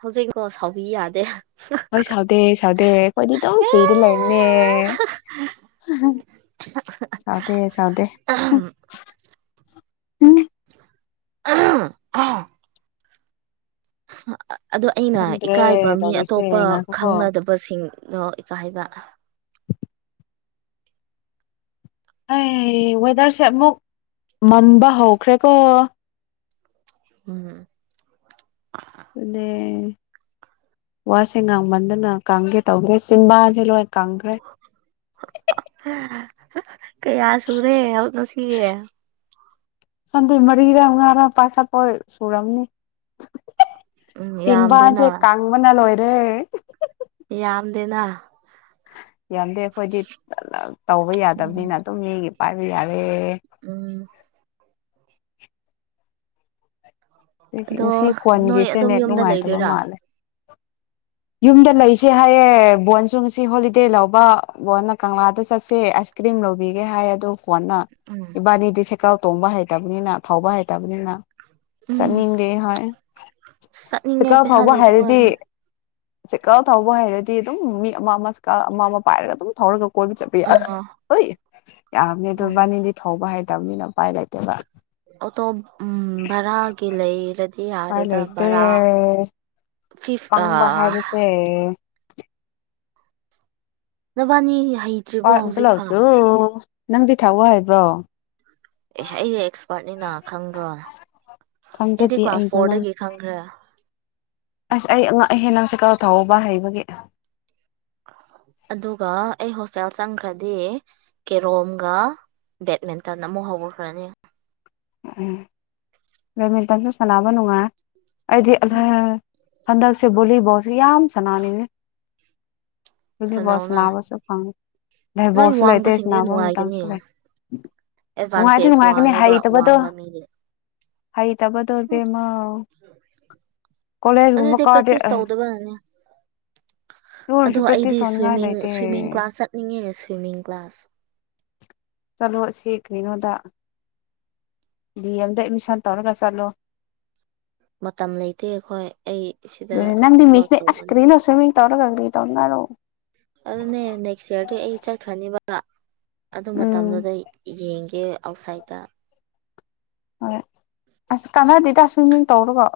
ꯍꯧꯖꯤꯛ ꯂꯣꯁ ꯍꯥꯎꯕꯤ ꯌꯥꯗꯦ ꯍꯥꯍꯥ ꯍꯣꯏ ꯁꯥꯎꯗꯦ ꯁꯥꯎꯗꯦ ꯑꯩꯈꯣꯏꯗꯤ ꯑꯗꯨꯝ ꯑꯦ ꯑꯦ ꯍꯥꯍꯥ ꯑꯍꯝ ꯆꯥꯗꯦ ꯆꯥꯗꯦ [inaudible] ꯎꯝ ꯑꯍꯝ ꯑꯥ ꯑꯗꯣ ꯑꯩꯅ ꯈꯪꯗ꯭ꯔꯦ ꯏꯀꯥꯏꯕ ꯃꯤ ꯇꯧꯔꯤꯁꯦ ꯑꯇꯣꯞꯄ ꯉꯥꯏꯈꯣꯀꯣ ꯈꯪꯅꯗꯕꯁꯤꯡ ꯑꯗꯣ ꯏꯀꯥꯢꯕ ꯑꯩ ꯋꯦꯗꯔꯁꯦ ꯑꯃꯨꯛ ꯃꯝꯕ ꯍꯧꯈ꯭ꯔꯦꯀꯣ ꯎꯝ ꯑꯗꯨꯅꯦ ꯋꯥꯁꯦ ꯉꯥꯡꯃꯟꯗꯅ ꯀꯥꯡꯒꯦ ꯇꯧꯋꯦ ꯆꯤꯝꯕꯥꯥꯟꯁꯦ ꯂꯣꯏ ꯀꯪꯈ꯭ꯔꯦ ꯢꯍꯤꯍꯤꯍꯤ ꯀꯌꯥ ꯁꯨꯔꯦ ꯉꯥꯁꯤꯒꯤ ꯈꯪꯗꯦ ꯃꯔꯤꯔ ꯃꯉꯥꯔꯥ ꯄꯥꯏꯈꯠꯄꯣꯢ ꯁꯨꯨꯔꯝꯅꯤ ꯎꯝ ꯌꯥꯝꯗꯦꯅ ꯆꯤꯟꯕꯥꯟꯁꯦ ꯀꯪꯕꯅꯥ ꯂꯣꯏꯔꯦ ꯍꯨ ꯍꯨ ꯌꯥꯝꯗꯦꯅ ꯌꯥꯝꯗꯦ ꯑꯩꯈꯣꯏꯗꯤ ꯇꯧꯕ ꯎꯝ ꯌꯥꯗꯕꯅꯤꯅ ꯑꯗꯨꯝ ꯃꯤꯒꯤ ꯄꯥꯏꯕ ꯌꯥ ꯎꯝ ꯑꯗꯣ ꯉꯁꯤ ꯅꯣꯏ ꯈꯣꯟꯒꯤꯁꯦ ꯑꯗꯨꯝ ꯅꯦꯠ ꯌꯨꯝꯗ ꯅꯨꯡꯉꯥꯏꯇꯕ ꯂꯩꯗꯣꯏꯔꯥ ꯃꯥꯜꯂꯦ ꯌꯨꯝꯗ ꯂꯩꯁꯦ ꯍꯥꯏꯌꯦ ꯕꯣꯟꯁꯨ ꯉꯁꯤ ꯍꯣꯂꯤꯗꯦ ꯂꯧꯕ ꯕꯣꯟꯅ ꯀꯪꯂꯥꯗ ꯆꯠꯁꯦ ꯑꯁ ꯀ꯭ꯔꯤꯝ ꯂꯧꯕꯤꯒꯦ ꯍꯥꯏ ꯑꯗꯣ ꯀꯣꯟꯅ ꯎꯝ ꯏꯕꯥꯅꯤꯗꯤ ꯁꯦꯀꯥꯜ ꯇꯣꯡꯕ ꯍꯩꯇꯕꯅꯤꯅ ꯊꯧꯕ ꯍꯩꯇꯕꯅꯤꯅ ꯎꯝ ꯆꯠꯅꯤꯡꯗꯦ ꯍꯣꯏ ꯆꯠꯅꯤꯡꯉꯦ ꯆꯦꯀꯥꯜ ꯄꯩꯁꯥ ꯐꯥꯑꯣꯕ ꯍꯩꯔꯗꯤ ꯂꯩꯇꯕꯅ ꯆꯦꯀꯥꯜ ꯊꯧꯕ ꯍꯩꯔꯗꯤ ꯑꯗꯨꯝ ꯃꯤ ꯑꯃ ꯑꯃ ꯆꯦꯀꯜ ꯑꯃ ꯑꯃ ꯄꯥꯏꯔꯒ ꯑꯗꯨꯝ ꯊꯧꯔꯒ ꯀꯣꯏꯕ ꯆꯠꯄ ꯌꯥ ꯑ ꯑꯣꯢ ꯌꯥꯕꯅꯦ ꯑꯗꯣ ꯎꯝ ꯢꯕꯥꯅꯤꯗꯤ ꯊꯧꯕ ꯍꯩꯇꯕꯅꯤꯅ ꯎꯄꯥꯏ ꯂꯩꯇꯦꯕ ꯑꯣꯇꯣꯞ ꯎꯝ ꯕꯥꯔ ꯀꯤ ꯂꯩꯔꯗꯤ ꯎꯄꯥꯏ ꯍꯥꯔꯦꯗ ꯂꯩꯇꯦ ꯕꯔꯥ ꯐꯤꯐ ꯄꯪꯕ ꯑꯥ ꯍꯥꯏꯕꯁꯦ ꯅꯕꯥꯅꯤ ꯌꯥ ꯄꯥꯠ ꯑꯝꯇ ꯂꯥꯎꯇꯨ ꯅꯪꯗꯤ ꯊꯧꯕ ꯍꯩꯕ꯭ꯔꯣ ꯑꯦ ꯑꯩꯁꯦ ꯑꯦꯛꯁꯄꯥꯔꯠꯅꯦꯅ ꯈꯪꯗ꯭ꯔꯣ ꯑꯩꯗꯤ ꯈꯪꯖꯗꯦ ꯀ꯭ꯂꯥꯁ ꯑꯩꯗꯣ ꯅꯪ ꯐꯣꯔꯗꯒꯤ ꯈꯪꯒ꯭ꯔꯦ ꯑꯁ ꯑꯩ ꯑꯉꯛ ꯑꯍꯦ ꯅꯪ ꯁꯥꯏꯀꯜ ꯊꯧꯕ ꯍꯩꯕꯒꯤ ꯑꯗꯨꯒ ꯑꯩ ꯍꯣꯁ ꯆꯦꯜ ꯆꯪꯈ꯭ꯔꯗꯤ ꯀꯦꯔꯣꯝꯒ ꯕꯦꯠꯃꯦꯟꯇꯟ ꯑꯃꯨꯛ ꯍꯧꯈ꯭ꯔꯅꯤ ꯎꯝ ꯕꯦꯗꯃꯤꯟꯇꯟꯁꯨ ꯁꯥꯟꯅꯕ ꯅꯨꯡꯉꯥ ꯑꯩꯗꯤ ꯑꯍꯦ ꯍꯟꯗꯛꯁꯦ ꯕꯣꯂꯤꯕꯣꯜꯁꯦ ꯌꯥꯝ ꯁꯅꯥꯅꯤꯡꯉꯦ ꯕꯣꯂꯤꯕꯣꯜ ꯊꯅꯧꯅ ꯁꯅꯥꯕꯁꯨ ꯐꯪ ꯅꯣꯏ ꯗꯦꯕꯣꯜꯁꯨ ꯂꯩꯇꯦ ꯋꯥꯡꯕꯁꯤꯡꯗꯤ ꯁꯅꯥꯕ ꯅꯨꯡꯉꯥꯏꯒꯅꯤ ꯃꯇꯝꯁꯨ ꯂꯩ ꯅꯨꯡꯉꯥꯏꯗꯤ ꯑꯦꯗꯚꯥꯟꯇꯦꯖ ꯅꯨꯡꯉꯥꯏꯒꯅꯤ ꯋꯥꯡꯉꯦꯕ ꯍꯩꯇ ꯋꯥꯡꯕ ꯃꯤꯗꯤ ꯍꯩꯇꯥꯕꯗꯣ ꯢꯕꯦꯝꯃꯥꯎ ꯀꯣꯂꯦꯖꯒꯨꯝꯕ ꯑꯗꯨꯗꯤ ꯀꯥꯗꯦ ꯄ꯭ꯔꯦꯛꯇꯤꯁ ꯇꯧꯗꯕꯅꯅꯦ ꯑꯗꯣ ꯑꯩꯗꯤ ꯁ꯭ꯋꯤꯃꯤꯡ ꯁ꯭ꯋꯤꯃꯤꯡ ꯀ꯭ꯂꯥꯁ ꯆꯠꯅꯤꯡꯉꯦ ꯁ꯭ꯋꯤꯃꯤꯡ ꯀ꯭ꯂꯥꯁ ꯆꯠꯂꯣ ꯑꯁꯤ ꯀꯩꯅꯣꯗ ꯗꯤ ꯑꯦꯝꯗ ꯑꯦꯠꯃꯤꯁꯟ ꯇꯧꯔꯒ ꯆꯠꯂꯣ ꯃꯇꯝ ꯂꯩꯇꯦ ꯑꯩꯈꯣꯏ ꯑꯩ ꯁꯤꯗ ꯑꯗꯨꯅꯦ ꯊꯕꯛ ꯇꯧꯕꯅꯤꯅ ꯀꯦ ꯇꯧꯅꯔꯣ ꯑꯗꯨꯅꯦ ꯅꯦꯛꯁ ꯏꯌꯥꯔꯗꯤ ꯑꯩ ꯆꯠꯈ꯭ꯔꯅꯤꯕ ꯑꯗꯨ ꯎꯝ ꯃꯇꯝꯗꯨꯗ ꯌꯦꯡꯒꯦ ꯑꯥꯎꯠꯁꯥꯏꯗꯇ ꯍꯣꯏ ꯑꯁ ꯀꯥꯟꯅꯗꯦꯗ ꯁ꯭ꯋꯤꯃꯤꯡ ꯇꯧꯔꯒ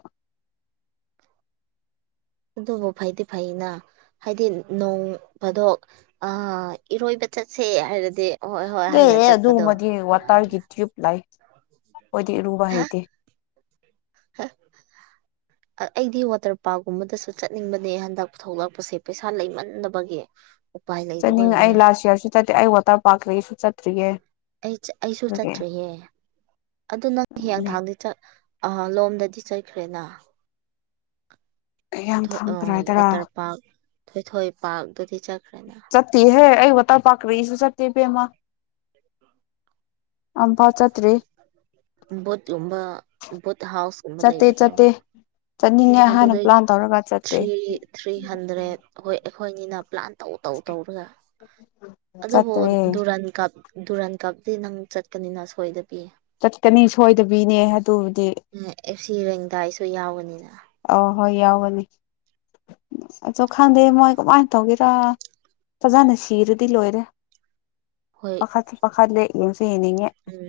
ꯑꯗꯨꯕꯨ ꯐꯩꯗꯤ ꯐꯩꯩꯅ ꯍꯥꯏꯗꯤ ꯅꯣꯡꯐꯗꯣꯛ ꯑꯥ ꯏꯔꯣꯏꯕ ꯆꯠꯁꯦ ꯍꯥꯏꯔ ꯑꯦ ꯑꯦ ꯑꯗꯨꯨꯝꯕꯗꯤ ꯅꯨꯡꯉꯥꯏꯅ ꯋꯥꯇꯔꯒꯤ ꯇ꯭ꯌꯨꯞ ꯂꯩ ꯑꯣꯏꯗꯤ ꯏꯔꯨꯕ ꯍꯩꯇꯦ ꯍꯥ ꯑꯩꯗꯤ ꯋꯥꯇꯔ ꯄꯥꯔꯛꯀꯨꯝꯕꯗꯁꯨ ꯆꯠꯅꯤꯡꯕꯅꯦ ꯍꯟꯗꯛ ꯊꯣꯛꯂꯛꯄꯁꯦ ꯄꯩꯁꯥ ꯂꯩꯃꯟꯗꯕꯒꯤ ꯎꯄꯥꯏ ꯆꯠꯅꯤꯡꯉ ꯂꯩꯇꯕꯒꯤꯅꯦ ꯑꯩ ꯂꯥꯁ ꯌꯔꯁꯨ ꯆꯠꯇꯦ ꯑꯩ ꯋꯥꯇꯔ ꯄꯥꯔꯛ ꯀꯔꯤꯁꯨ ꯆꯠꯇ꯭ꯔꯤꯌꯦ ꯑꯩ ꯑꯩꯁꯨ ꯑꯗꯨꯒꯤ ꯆꯠꯇ꯭ꯔꯤꯌꯦ ꯑꯗꯨ ꯅꯪ ꯑꯗꯨꯅꯦ ꯍꯤꯌꯥꯡꯊꯥꯡꯗꯤ ꯆꯠ ꯑ ꯂꯣꯝꯗꯗꯤ ꯆꯠꯈ꯭ꯔꯦꯅ ꯀꯌꯥꯝ ꯊꯥꯡ ꯑ ꯀꯔꯥꯏꯗꯔꯥ ꯋꯥꯇꯔ ꯄꯥꯔꯛ ꯊꯣꯏꯊꯣꯏ ꯄꯥꯔꯛ ꯑꯗꯨꯗꯤ ꯆꯠꯈ꯭ꯔꯦꯅ ꯆꯠꯇꯦꯍꯦ ꯑꯩ ꯋꯥꯇꯔ ꯄꯥꯛ ꯀ꯭ꯔꯤꯁꯨ ꯆꯠꯇꯦ ꯏꯕꯦꯝꯃ ꯑꯝꯄꯥꯎ ꯆꯠꯇ꯭ꯔꯤ ꯕꯣꯠꯀꯨꯝꯕ ꯕꯨꯠ ꯍꯥꯎꯁꯀꯨꯝꯕ ꯆꯠꯇꯦ ꯂꯩꯕꯗꯣ ꯆꯠꯇꯦ ꯆꯠꯅꯤꯡꯉꯦ ꯍꯥꯏꯅ ꯑꯗꯨꯗꯩ ꯄ꯭ꯂꯥꯟ ꯇꯧꯔꯒ ꯆꯠꯇꯦ ꯊ꯭ꯔꯤ ꯊ꯭ꯔꯤ ꯍꯟꯗ꯭ꯔꯦꯠ ꯑꯩꯈꯣꯏ ꯑꯩꯈꯣꯏꯅꯤꯅ ꯄ꯭ꯂꯥꯟ ꯇꯧ ꯇꯧ ꯇꯧꯔꯒ ꯑꯗꯨꯕꯨ ꯆꯠꯇ꯭ꯔꯦ ꯗꯨꯔꯥꯟ ꯀꯞ ꯗꯨꯔꯥꯟ ꯀꯞꯇꯗꯤ ꯅꯪ ꯆꯠꯀꯅꯤꯅ ꯁꯣꯏꯗꯕꯤ ꯆꯠꯀꯅꯤ ꯁꯣꯏꯗꯕꯤꯅꯦ ꯑꯗꯨꯕꯨꯗꯤ ꯑꯦꯐ ꯁꯤ ꯔꯦꯡꯗꯥꯏꯁꯨ ꯌꯥꯎꯒꯅꯤꯅ ꯑ ꯍꯣꯏ ꯌꯥꯎꯒꯅꯤ ꯑꯆꯨ ꯈꯪꯗꯦ ꯃꯣꯏ ꯀꯃꯥꯏ ꯇꯧꯒꯦꯔ ꯐꯖꯟꯅ ꯁꯤꯔꯗꯤ ꯂꯣꯏꯔꯦ ꯍꯣꯏ ꯄꯥꯈꯠ ꯄꯥꯈꯠꯂꯦ ꯌꯦꯡꯅꯤꯡꯉꯦ ꯎꯝ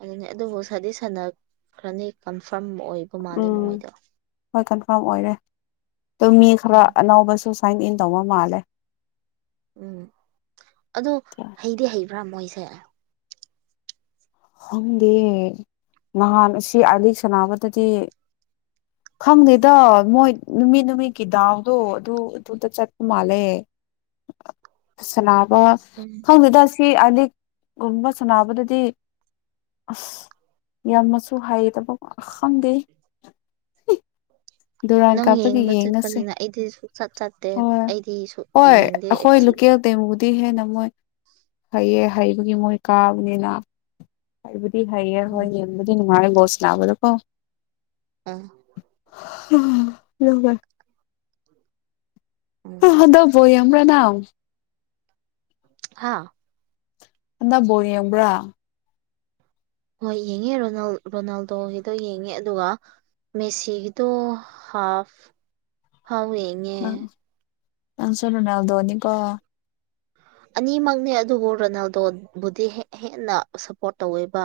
ꯑꯗꯨꯅꯤ ꯑꯗꯨꯕꯨ ꯁꯥꯗꯤ ꯁꯥꯟꯅꯈ꯭ꯔꯅꯤ ꯀꯟꯐꯥꯔꯝ ꯑꯣꯏꯕ ꯃꯥꯜꯂꯦ ꯎꯝ ꯃꯣꯏꯗꯣ ꯍꯣꯏ ꯀꯟꯐꯥꯔꯝ ꯑꯣꯏꯔꯦ ꯑꯗꯨ ꯃꯤ ꯈꯔ ꯎꯝ ꯑꯅꯧꯕꯁꯨ ꯁꯥꯏꯟ ꯏꯟ ꯇꯧꯕ ꯃꯥꯜꯂꯦ ꯎꯝ ꯑꯗꯣ ꯍꯩꯗꯤ ꯍꯩꯕ꯭ꯔ ꯃꯣꯏꯁꯦ ꯈꯪꯗꯦ ꯅꯍꯥꯟ ꯑꯁꯤ ꯑꯥꯏꯂꯤꯛ ꯁꯥꯟꯅꯕꯗꯗꯤ [inaudible] ꯈꯪꯗꯦꯗ ꯃꯣꯏ ꯅꯨꯃꯤꯠ ꯅꯨꯃꯤꯠꯀꯤ ꯗꯥꯎꯗꯣ ꯑꯗꯨ ꯑꯗꯨꯗ ꯆꯠꯄ ꯃꯥꯜꯂꯦ ꯁꯅꯥ ꯑ ꯎꯝ ꯈꯪꯗꯦꯗ ꯁꯤ ꯑꯥꯏꯂꯤꯛꯀꯨꯝꯕ ꯁꯥꯟꯅꯕꯗꯗꯤ ꯑꯁ ꯌꯥꯝꯅꯁꯨ ꯍꯥꯏꯇꯕ ꯑ ꯈꯪꯗꯦ ꯗꯨꯨꯔꯥꯟ ꯅꯪ ꯀꯥꯞꯇꯗꯤ ꯌꯦꯡꯕ ꯌꯦꯡꯉꯁꯦ ꯆꯠꯄꯅꯤꯅ ꯑꯩꯗꯤ ꯁꯨꯡꯆꯠ ꯆꯠꯇꯦ ꯍꯣꯏ ꯑꯩꯗꯤ ꯁꯨ ꯍꯣꯏ ꯌꯦꯡꯗꯦ ꯑꯦꯞ ꯁꯤ ꯑꯩꯈꯣꯏ [unintelligible] ꯃꯨꯗꯤ ꯍꯦꯅ ꯃꯣꯏ ꯍꯩꯌꯦ ꯍꯩꯕꯒꯤ ꯃꯣꯏ ꯀꯥꯕꯅꯤꯅ ꯍꯥꯢꯕ ꯗꯤ ꯍꯩꯌꯦ ꯎꯝ ꯍꯣꯏ ꯌꯦꯡꯕꯨꯗꯤ ꯅꯨꯡꯉꯥꯏꯔꯦ ꯕꯣꯜ ꯁꯤꯅꯕꯗꯣꯀꯣ ꯑꯥ [inaudible] ꯎꯝ ꯑꯗꯣ ꯕꯣꯜ ꯌꯦꯡꯕ꯭ꯔ ꯅꯪ ꯍꯥꯥ ꯍꯟꯗꯛ ꯕꯣꯜ ꯌꯦꯡꯕ꯭ꯔꯥ ꯍꯣꯏ ꯌꯦꯡꯉꯦ ꯔꯣꯅꯥ ꯔꯣꯅꯥꯜꯗꯣꯒꯤꯗꯣ ꯌꯦꯡꯉꯦ ꯑꯗꯨꯒ ꯃꯦꯁꯤꯒꯤꯗꯣ ꯍꯥꯞ ꯐꯥꯎ ꯌꯦꯡꯉꯦ ꯅꯪ ꯅꯪꯁꯨ ꯔꯣꯅꯥꯜꯗꯣꯅꯤ ꯀꯣ ꯑꯅꯤꯃꯛꯅꯦ ꯑꯗꯨꯕꯨ ꯔꯣꯅꯥꯜꯗꯣ ꯕꯨꯗꯤ ꯍꯦꯟꯅ ꯁꯞꯄꯣꯔꯠ ꯇꯧꯋꯦꯕ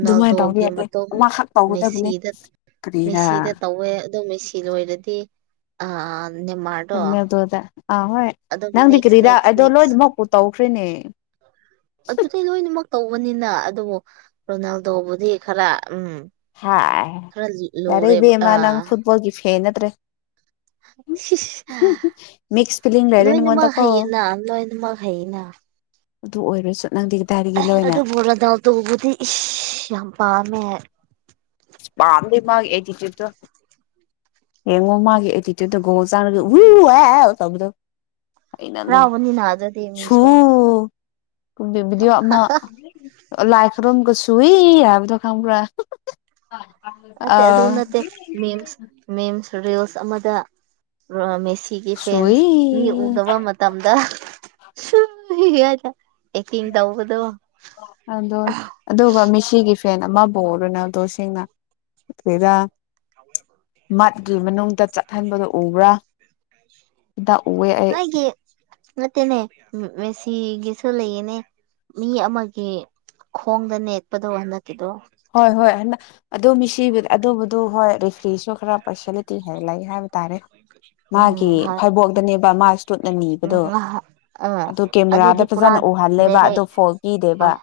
ꯑꯗꯨꯃꯥꯏꯅ ꯇꯧꯕ ꯌꯥꯗꯦ ꯃꯇꯨꯡ ꯑꯃꯈꯛ ꯇꯧꯒꯗꯕꯅꯦ ꯃꯦꯁꯤꯗ ꯀꯔꯤꯔꯥ ꯃꯦꯁꯤꯗ ꯇꯧꯋꯦ ꯑꯗꯨ ꯃꯦꯁꯤ ꯑꯣꯏꯔꯗꯤ ꯑꯥ ꯅꯦꯃꯥꯔꯗꯣ ꯔꯣꯅꯥꯜꯗꯣꯗ ꯑꯥ ꯍꯣꯏ ꯑꯗꯨꯝ ꯅꯪꯗꯤ ꯅꯦꯛꯁ ꯀ꯭ꯔꯤꯔ ꯅꯦꯛꯁ ꯑꯗꯣ ꯅꯦꯛꯁ ꯂꯣꯏꯅꯃꯛꯄꯨ ꯇꯧꯈ꯭ꯔꯦꯅꯦ ꯑꯗꯨꯗꯤ ꯂꯣꯏꯅꯃꯛ ꯇꯧꯕꯅꯤꯅ ꯑꯗꯨꯕꯨ ꯔꯣꯅꯥꯜꯗꯣꯕꯨꯗꯤ ꯈꯔ ꯎꯝ ꯍꯥꯏ ꯈꯔ ꯌꯥꯔꯦ ꯂꯨꯔꯦꯕ ꯏꯕꯦꯝꯃ ꯅꯪ ꯑꯥ ꯐꯨꯠꯕꯣꯜꯒꯤ ꯐꯦꯟ ꯅꯠꯇ꯭ꯔꯦ ꯁꯤꯁ ꯃꯤꯛꯁ ꯐꯤꯂꯤꯡ [inaudible] ꯂꯩꯔꯦ ꯂꯣꯏꯅꯃꯛ ꯅꯉꯣꯟꯗꯀꯣ ꯍꯩꯌꯦꯅ ꯂꯣꯏꯅꯃꯛ ꯍꯩꯌꯦꯅ ꯑꯗꯨ ꯑꯣꯏꯔꯁꯨ ꯅꯪꯗꯤ ꯀꯗꯥꯏꯗꯒꯤ ꯂꯣꯏꯅ ꯑꯗꯨꯕꯨ ꯔꯣꯅꯥꯜꯗꯣꯕꯨꯗꯤ ꯌꯥꯝ ꯄꯥꯝꯃꯦ ꯄꯥꯝꯗꯦ ꯃꯥꯒꯤ ꯑꯦꯇꯤꯆ꯭ꯌꯨꯠꯇꯣ ꯌꯦꯡꯉꯣ ꯃꯥꯒꯤ ꯑꯦꯇꯤꯆꯨꯠ ꯒꯣꯜ ꯆꯜꯂꯗꯤ ꯎ ꯑꯍ ꯇꯧꯕꯗꯣ ꯍꯩꯅꯗꯦ ꯍꯔꯥꯎꯕꯅꯤꯅ ꯑꯗꯨꯗꯤ ꯁꯨ ꯃꯤꯁꯨ ꯀꯥꯝꯕꯩ ꯕꯤꯗꯣ ꯑꯃ ꯂꯥꯏꯀ ꯔꯣꯝꯒꯤ ꯁ꯭ꯨꯋꯏ ꯍꯥꯏꯕꯗ ꯈꯪꯕ꯭ꯔ ꯅꯠꯇꯦ ꯑꯗꯨ ꯅꯠꯇꯦ ꯃꯤꯝꯁ ꯃꯤꯝꯁ ꯔꯤꯜꯁ ꯑꯃꯗ ꯔꯣꯅꯥꯜꯗꯣ ꯃꯦꯁꯤ ꯁꯤꯒꯤ ꯁꯨꯏ ꯐꯦꯟꯁ ꯃꯤ ꯎꯅꯕ ꯃꯇꯝꯗ ꯁꯨ ꯍꯥꯏ ꯑꯗꯣ ꯑꯗꯨꯒ ꯃꯦꯁꯤꯒꯤ ꯐꯦꯟ ꯑꯃꯕꯨ ꯔꯣꯅꯥꯜꯗꯣꯁꯦ ꯀꯔꯤꯔ ꯃꯠꯀꯤ ꯃꯅꯨꯡꯗ ꯆꯠꯍꯟꯕꯗꯨ ꯎꯕ꯭ꯔꯥ ꯗ ꯎꯋꯦ ꯑꯩ ꯅꯣꯏꯒꯤ ꯅꯠꯇꯦꯅꯦ ꯃꯦꯁꯤ ꯒꯤꯁꯨ ꯂꯩꯌꯦꯅꯦ ꯃꯤ ꯑꯃꯒꯤ ꯈꯣꯡꯗ ꯅꯦꯠꯄꯗꯣ ꯍꯟꯗꯛꯀꯤꯗꯣ ꯍꯣꯏ ꯍꯣꯏ ꯑꯗꯨ ꯃꯤꯁꯤꯕꯨ ꯑꯗꯨꯕꯨꯗꯨ ꯍꯣꯏ ꯔꯦꯐ꯭ꯔꯤꯁꯨ ꯈꯔ ꯄꯥꯔꯁꯦꯂꯤꯇꯤ ꯂꯩ ꯍꯥꯏꯕ ꯇꯥꯔꯦ ꯎꯝ ꯃꯥꯒꯤ ꯍꯣꯏ ꯐꯩꯕꯣꯛꯇꯅꯦꯕ ꯃꯥ ꯏꯁꯇꯨꯠꯅ ꯎꯝ ꯅꯤꯕꯗꯣ ꯑꯥ ꯑꯗꯨ ꯀꯦꯃꯦꯔꯥꯗ ꯑꯗꯨꯗꯤ ꯐꯖꯅ ꯄꯨꯔꯥ ꯎꯍꯜꯂꯦꯕ ꯗꯥꯏꯔꯦꯛ ꯑꯗꯨ ꯐꯣꯜ ꯄꯤꯗꯦꯕ ꯍꯣꯏ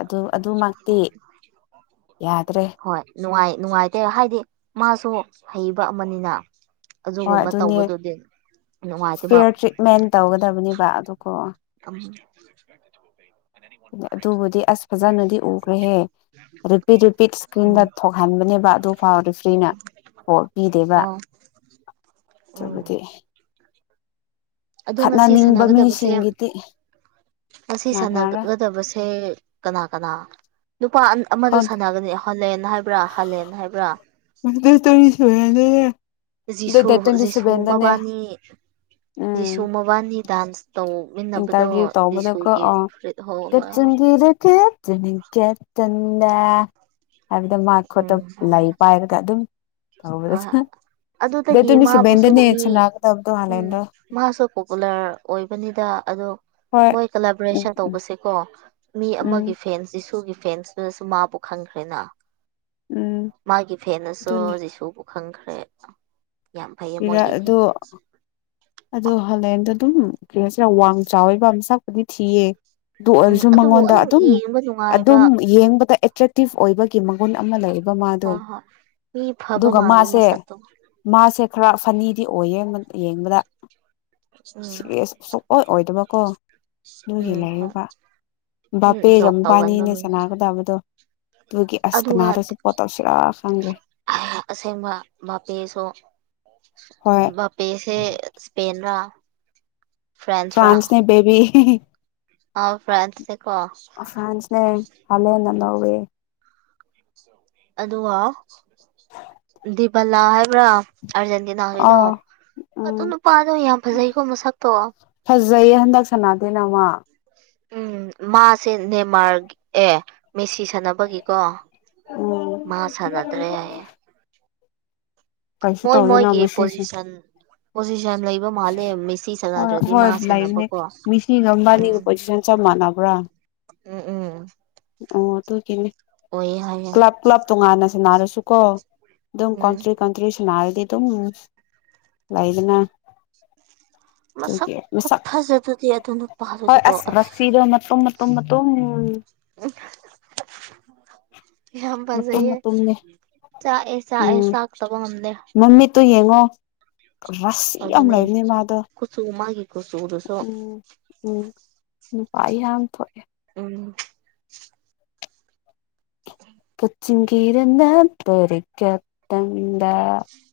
ꯑꯗꯨ ꯑꯗꯨꯃꯛꯇꯤ ꯌꯥꯗ꯭ꯔꯦ ꯍꯣꯏ ꯅꯨꯡꯉꯥꯏ ꯅꯨꯡꯉꯥꯏꯇꯦ ꯍꯥꯏꯗꯤ ꯃꯥꯁꯨ ꯍꯩꯕ ꯑꯃꯅꯤꯅ ꯍꯣꯏ ꯑꯗꯨꯒꯨꯝꯕ ꯑꯗꯨꯅꯦ ꯇꯧꯕꯗꯨꯗꯤ ꯅꯨꯡꯉꯥꯏꯇꯦꯕ ꯐꯤꯌꯔ ꯇ꯭ꯔꯤꯠꯃꯦꯟ ꯇꯧꯒꯗꯕꯅꯦꯕ ꯑꯗꯨꯀꯣ ꯀꯝ ꯑꯗꯨꯕꯨꯗꯤ ꯑꯁ ꯐꯖꯅꯗꯤ ꯎꯈ꯭ꯔꯦꯍꯦ ꯔꯤꯄꯤꯠ ꯔꯤꯄꯤꯠ ꯏꯁꯀ꯭ꯔꯤꯟꯗ ꯎꯝ ꯊꯣꯛꯍꯟꯕꯅꯦꯕ ꯑꯗꯨ ꯐꯥꯎ ꯔꯦꯐ꯭ꯔꯤꯅ ꯑꯣ ꯄꯤꯗꯦꯕ ꯑꯥ ꯎꯝ ꯑꯗꯨꯕꯨꯗꯤ ꯑꯗꯣ ꯉꯁꯤ ꯈꯠꯅꯅꯤꯡꯕ ꯁꯥꯟꯅꯒꯗꯕꯁꯦ ꯃꯤꯁꯤꯡꯒꯤꯗꯤ ꯉꯁꯤ ꯂꯥꯛꯅꯔ ꯁꯥꯟꯅꯒꯗꯕꯁꯦ ꯀꯅꯥ ꯀꯅꯥ ꯅꯨꯄꯥ ꯑꯃꯗ ꯁꯥꯟꯅꯒꯅꯤ ꯍꯣꯂꯦꯟ ꯍꯥꯏꯕ꯭ꯔꯥ ꯍꯥꯂꯦꯟ ꯍꯥꯏꯕ꯭ꯔꯥ ꯇꯔꯤꯁꯨꯅꯦ ꯨꯖꯤꯁꯨ ꯃꯕꯥꯅꯤ ꯎꯝ ꯖꯤꯁꯨ ꯃꯕꯥꯅꯤ ꯗꯥꯥꯟꯁ ꯏꯟꯇꯔꯚꯤꯌꯨ ꯇꯧꯕꯗꯀꯣ ꯐꯨꯔꯤꯠ ꯍꯣ ꯅꯦ ꯍꯥꯏꯕꯗꯣ ꯃꯥ ꯈꯣꯠꯇ ꯂꯩ ꯄꯥꯏꯔꯒ ꯑꯗꯨꯝ ꯇꯧꯕꯗ ꯑꯥ ꯗꯦꯠ ꯑꯗꯨꯗꯒꯤ ꯇ꯭ꯋꯦꯟꯇꯤ ꯃꯥꯕꯨꯁꯨ ꯁꯚꯦꯟꯗꯅꯦ ꯃꯤ ꯁꯥꯟꯅꯒꯗꯕꯗꯣ ꯎꯝ ꯍꯥꯂꯦꯟꯗꯣ ꯃꯥꯁꯨ ꯄꯣꯄꯨꯂꯔ ꯑꯣꯏꯕꯅꯤꯗ ꯑꯗꯣ ꯍꯣꯏ ꯃꯣꯏ ꯎꯝ ꯎꯝ ꯀꯂꯥꯕꯣꯔꯦꯁꯟ ꯇꯧꯕꯁꯦꯀꯣ ꯃꯤ ꯑꯃꯒꯤ ꯎꯝ ꯐꯦꯟꯁꯤ ꯁꯨꯒꯤ ꯐꯦꯟꯁꯨ ꯃꯥꯕꯨ ꯈꯪꯈ꯭ꯔꯦꯅ ꯎꯝ ꯃꯥꯒꯤ ꯐꯦꯟꯅꯁꯨ ꯑꯗꯨꯅꯤ ꯖꯤꯁꯨꯕꯨ ꯈꯪꯈ꯭ꯔꯦ ꯌꯥꯝ ꯐꯩꯌꯦ ꯏꯔꯥ ꯃꯣꯏꯒꯤꯗꯤ ꯑꯗꯣ ꯑꯗꯨ ꯍꯂꯦꯟꯗꯨꯅ ꯑꯗꯨꯝ ꯀꯩꯅꯣꯁꯤꯅ ꯋꯥꯡ ꯆꯥꯎꯋꯦꯕ ꯃꯥꯁꯛꯄꯨꯗꯤ ꯊꯤꯌꯦ ꯑꯗꯨ ꯎꯝ ꯑꯣꯏꯔꯁꯨ ꯑꯗꯨꯕꯨ ꯃꯉꯣꯟꯗ ꯑꯗꯨꯝ ꯌꯦꯡꯕ ꯅꯨꯡꯉꯥꯏꯕ ꯑꯗꯨꯝ ꯌꯦꯡꯕꯗ ꯑꯦꯇ꯭ꯔꯦꯛꯇꯤꯞ ꯑꯣꯏꯕꯒꯤ ꯃꯒꯨꯟ ꯑꯃ ꯂꯩꯌꯦꯕ ꯍꯣ ꯃꯥꯗꯣ ꯍꯣꯢ ꯃꯤ ꯐꯕ ꯑꯗꯨꯒ ꯃꯥꯂꯦ ꯃꯥꯁꯦ ꯃꯁꯛꯇꯣ ꯃꯥꯁꯦ ꯈꯔ ꯐꯅꯤꯗꯤ ꯑꯣꯏ ꯌꯦꯡꯕ ꯌꯦꯡꯕꯗ ꯎꯝ ꯁꯤꯔꯦꯁ ꯁꯨꯡꯑꯣꯏ ꯑꯣꯏꯗꯕꯀꯣ ꯑꯗꯨꯒꯤ ꯎꯝ ꯍꯣꯏ ꯂꯩꯔꯤꯕ ꯎꯝ ꯕꯥꯄꯦꯒ ꯖꯣꯛ ꯇꯧꯒꯟꯕ ꯃꯥꯕꯅꯤꯖ ꯃꯤ ꯁꯥꯟꯅꯒꯗꯕꯗꯣ ꯑꯗꯨꯒꯤ ꯑꯁ ꯑꯗꯨꯒ ꯀꯅꯥꯗ ꯁꯞꯄꯣꯔꯠ ꯇꯧꯁꯤꯔꯥ ꯈꯪꯗꯦ ꯑꯁꯦꯡꯕ ꯕꯥꯄꯤꯁꯨ ꯍꯣꯏ ꯕꯄꯦꯁꯦ ꯏꯁꯄꯦꯟ ꯔꯥ ꯐ꯭ꯔꯥꯟꯁꯅꯦ ꯕꯦꯕꯤ ꯑꯥ ꯐ꯭ꯔꯥꯟꯁꯁꯦꯀꯣ ꯐ꯭ꯔꯥꯟꯁꯅꯦ ꯍꯂꯦꯟꯅ ꯂꯧꯋꯦ ꯑꯗꯨꯒ ꯗꯤꯕꯂꯥ ꯍꯥꯏꯕ꯭ꯔꯥ ꯑꯔꯖꯦꯟꯇꯤꯅꯥ ꯀꯤꯗꯣ ꯑꯥ ꯑꯇꯨ ꯎꯝ ꯅꯨꯄꯥꯗꯣ ꯌꯥꯝ ꯐꯖꯩꯀꯣ ꯃꯁꯛꯇꯣ ꯐꯖꯩꯌꯦ ꯍꯟꯗꯛ ꯁꯅꯥꯗꯦꯅ ꯃꯥ ꯎꯝ ꯃꯥꯁꯦ ꯅꯦꯃꯥꯔ ꯑꯦ ꯃꯦꯁꯤ ꯁꯥꯟꯅꯕꯒꯤꯀꯣ ꯎꯝ ꯃꯥ ꯁꯥꯅꯗ꯭ꯔꯦ ꯍꯥꯏꯌꯦ ꯀꯩꯁꯨ ꯃꯣꯏ ꯇꯧꯗꯦꯅ ꯃꯣꯏꯒꯤ ꯃꯤꯁꯤꯁꯦ ꯄꯣꯖꯤꯁꯟ ꯄꯣꯖꯤꯁꯟ ꯂꯩꯕ ꯃꯥꯜꯂꯦ ꯃꯦꯁꯤ ꯍꯣꯏ ꯁꯥꯟꯅꯗ꯭ꯔꯗꯤ ꯍꯣꯏ ꯃꯥ ꯂꯩꯕꯅꯦ ꯁꯥꯟꯅꯕꯀꯣ ꯃꯤꯁꯤꯒ ꯎꯝ ꯃꯕꯥꯅꯤꯒ ꯄꯣꯖꯤꯁꯟ ꯆꯞ ꯃꯥꯟꯅꯕ꯭ꯔꯥ ꯎꯝ ꯎꯝ ꯑꯣ ꯑꯗꯨꯒꯤꯅꯦ ꯑꯣꯏꯌꯦ ꯍꯥꯏꯌꯦ ꯀ꯭ꯂꯕ ꯀ꯭ꯂꯕ ꯇꯣꯉꯥꯟꯅ ꯁꯟꯅꯔꯁꯨꯀꯣ ꯑꯗꯨꯝ ꯎꯝ ꯀꯣꯟꯇ꯭ꯔꯦꯛ ꯅꯔꯥꯗꯤꯗꯨꯝ ꯂꯩꯗꯅꯥ [inaudible] ꯃꯁꯛ ꯈꯨꯐꯖꯗꯨꯗꯤ ꯑꯗꯨ ꯍꯣꯏ ꯅꯨꯄꯗꯨꯗꯤꯀꯣ ꯑꯁ ꯔꯁꯤꯗꯣ ꯃꯇꯨꯝ ꯃꯇꯨꯝ ꯃꯇꯨꯝ ꯎ ꯌꯥꯝ ꯃꯇꯨꯝ ꯐꯖꯩꯌꯦ ꯃꯇꯨꯝꯅꯦ ꯆꯥꯛꯑꯦ ꯆꯥꯛꯑꯦ ꯆꯥꯛꯇꯕ ꯉꯝꯗꯦ ꯃꯃꯤꯠꯇꯨ ꯌꯦꯡꯉꯣ ꯔꯁꯤ ꯌꯥꯝ ꯑꯗꯨꯅꯦ ꯂꯩꯕꯅꯦ ꯃꯥꯗꯣ ꯀꯨꯆꯨ ꯃꯥꯒꯤ ꯀꯨꯆꯨꯗꯨꯁꯨ ꯎꯝ ꯎꯝ ꯅꯨꯄꯥꯥ ꯌꯥꯝ ꯊꯣꯛꯑꯦ ꯎꯝ ꯀꯆꯤꯡ ꯒꯤꯔꯅ ꯇꯣꯔꯤ ꯒꯠꯇꯪꯗ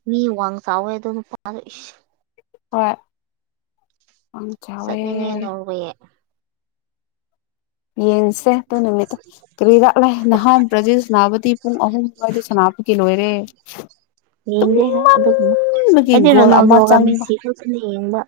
ꯃꯤ ꯋꯥꯡ ꯆꯥꯎꯋꯦ ꯑꯗꯨꯝ ꯄꯔ ꯏꯁ ꯍꯣꯏ ꯑꯝ ꯆꯥꯎꯋꯦ ꯆꯠꯅꯤꯡꯉꯦ ꯅꯣꯔꯋꯦ ꯌꯦꯡ ꯁꯦ ꯑꯗꯨ ꯅꯨꯃꯤꯠꯇꯣ ꯀꯔꯤ ꯂꯥꯛꯂ ꯅꯍꯥꯟ ꯕ꯭ꯔꯖꯤ ꯁꯅꯥꯅꯕꯗꯤ ꯄꯨꯡ ꯑꯍꯨꯝ ꯑꯗꯨꯋꯥꯏꯗ ꯁꯥꯟꯅꯕꯒꯤ ꯂꯣꯏꯔꯦ [unintelligible] ꯌꯦꯡꯗꯦ ꯍꯥꯏ ꯑꯗꯨꯒꯨꯝꯕ ꯇꯨꯝꯅꯤꯡꯃꯟꯕꯒꯤ ꯑꯩꯗꯤ ꯒꯣꯜ ꯑꯃ ꯔꯣꯅꯥꯜꯗꯣꯒ ꯆꯪꯕ ꯃꯦꯁꯤ ꯈꯠꯇꯅꯦ ꯌꯦꯡꯕ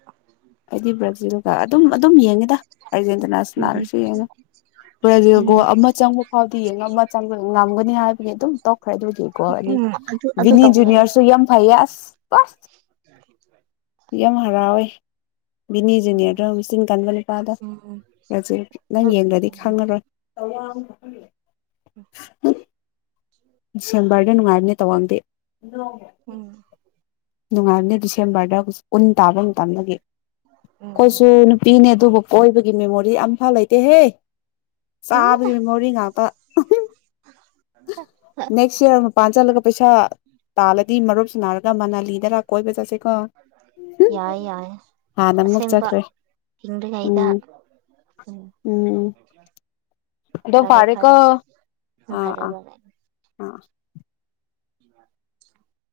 ꯑꯩꯗꯤ ꯕ꯭ꯔꯥꯖꯤꯜꯒ ꯑꯗꯨꯝ ꯑꯗꯨꯝ ꯌꯦꯡꯉꯤꯗ ꯑꯥꯔꯖꯦꯟꯇꯤꯅꯥꯁꯨꯂꯥꯛꯔꯁꯨ ꯌꯦꯡꯉꯦ [unintelligible] ꯕ꯭ꯔꯖꯤꯜ ꯒꯣꯜ ꯑꯃ ꯆꯪꯕ ꯐꯥꯎꯗꯤ ꯌꯦꯡꯉꯝꯃ ꯆꯣꯕ ꯉꯝꯒꯅꯤ ꯍꯥꯏꯕꯒꯤ ꯑꯗꯨꯝ ꯇꯣꯛꯈ꯭ꯔꯦ ꯑꯗꯨꯒꯤ ꯒꯣꯜ ꯑꯅꯤ ꯎꯝ ꯑꯗꯨ ꯑꯗꯨ ꯕꯤꯅꯤ ꯇꯧꯋꯦ ꯖꯨꯅꯤꯌꯔꯁꯨ ꯑꯩꯁꯨ ꯌꯥꯝ ꯐꯥꯏꯌꯦ ꯑꯁ ꯄꯥꯁ [inaudible] ꯕꯤꯅꯤ ꯖꯨꯅꯤꯌꯔꯗꯣ ꯎꯝ ꯃꯆꯤꯟ ꯀꯟꯕ ꯅꯨꯄꯥꯗꯣ ꯎꯝ ꯕ꯭ꯔꯖꯤꯜ ꯅꯪ ꯌꯦꯡꯗ꯭ꯔꯗꯤ ꯎꯝ ꯈꯪꯉꯔꯣꯏ ꯎꯝ ꯗꯤꯁꯦꯝꯕꯥꯔꯗ ꯅꯨꯡꯉꯥꯏꯕꯅꯦ ꯇꯧꯋꯥꯡꯗꯦ ꯎꯝ ꯅꯨꯡꯉꯥꯏꯕꯅꯦ ꯗꯤꯁꯦꯝꯕꯔꯗ ꯎꯟ ꯇꯥꯕ ꯃꯇꯝꯗꯒꯤ ꯎꯝ ꯑꯩꯈꯣꯏꯁꯨ ꯅꯨꯄꯤꯅꯦ ꯑꯗꯨꯕꯨ ꯀꯣꯏꯕꯒꯤ ꯃꯦꯃꯣꯔꯤ ꯑꯝꯐꯧ ꯂꯩꯇꯦꯍꯦ ꯎꯝ ꯆꯥꯕꯒꯤ ꯃꯦꯃꯣꯔꯤ ꯉꯥꯛꯇ ꯑꯍꯨꯝ ꯅꯦꯛꯁ ꯌꯥꯔ ꯃꯄꯥꯟ ꯆꯜꯂꯒ ꯄꯩꯁꯥ ꯇꯥꯜꯂꯗꯤ ꯃꯔꯨꯞꯁꯤ ꯅꯥꯔ ꯌꯥꯏ ꯌꯥꯏ ꯍꯥꯟꯅ ꯑꯃꯨꯛ ꯑꯁꯦꯡꯕ ꯆꯠꯈ꯭ꯔꯦ ꯍꯤꯡꯂꯤꯉꯩꯗ ꯎꯝ ꯎꯝ ꯎꯝ ꯑꯗꯣ ꯐꯔꯦ ꯐꯔꯦꯀꯣ ꯐꯔꯦ ꯎꯝ ꯑꯥ ꯐꯔꯦ ꯑꯥ ꯐꯔꯦ ꯑꯥ [unintelligible]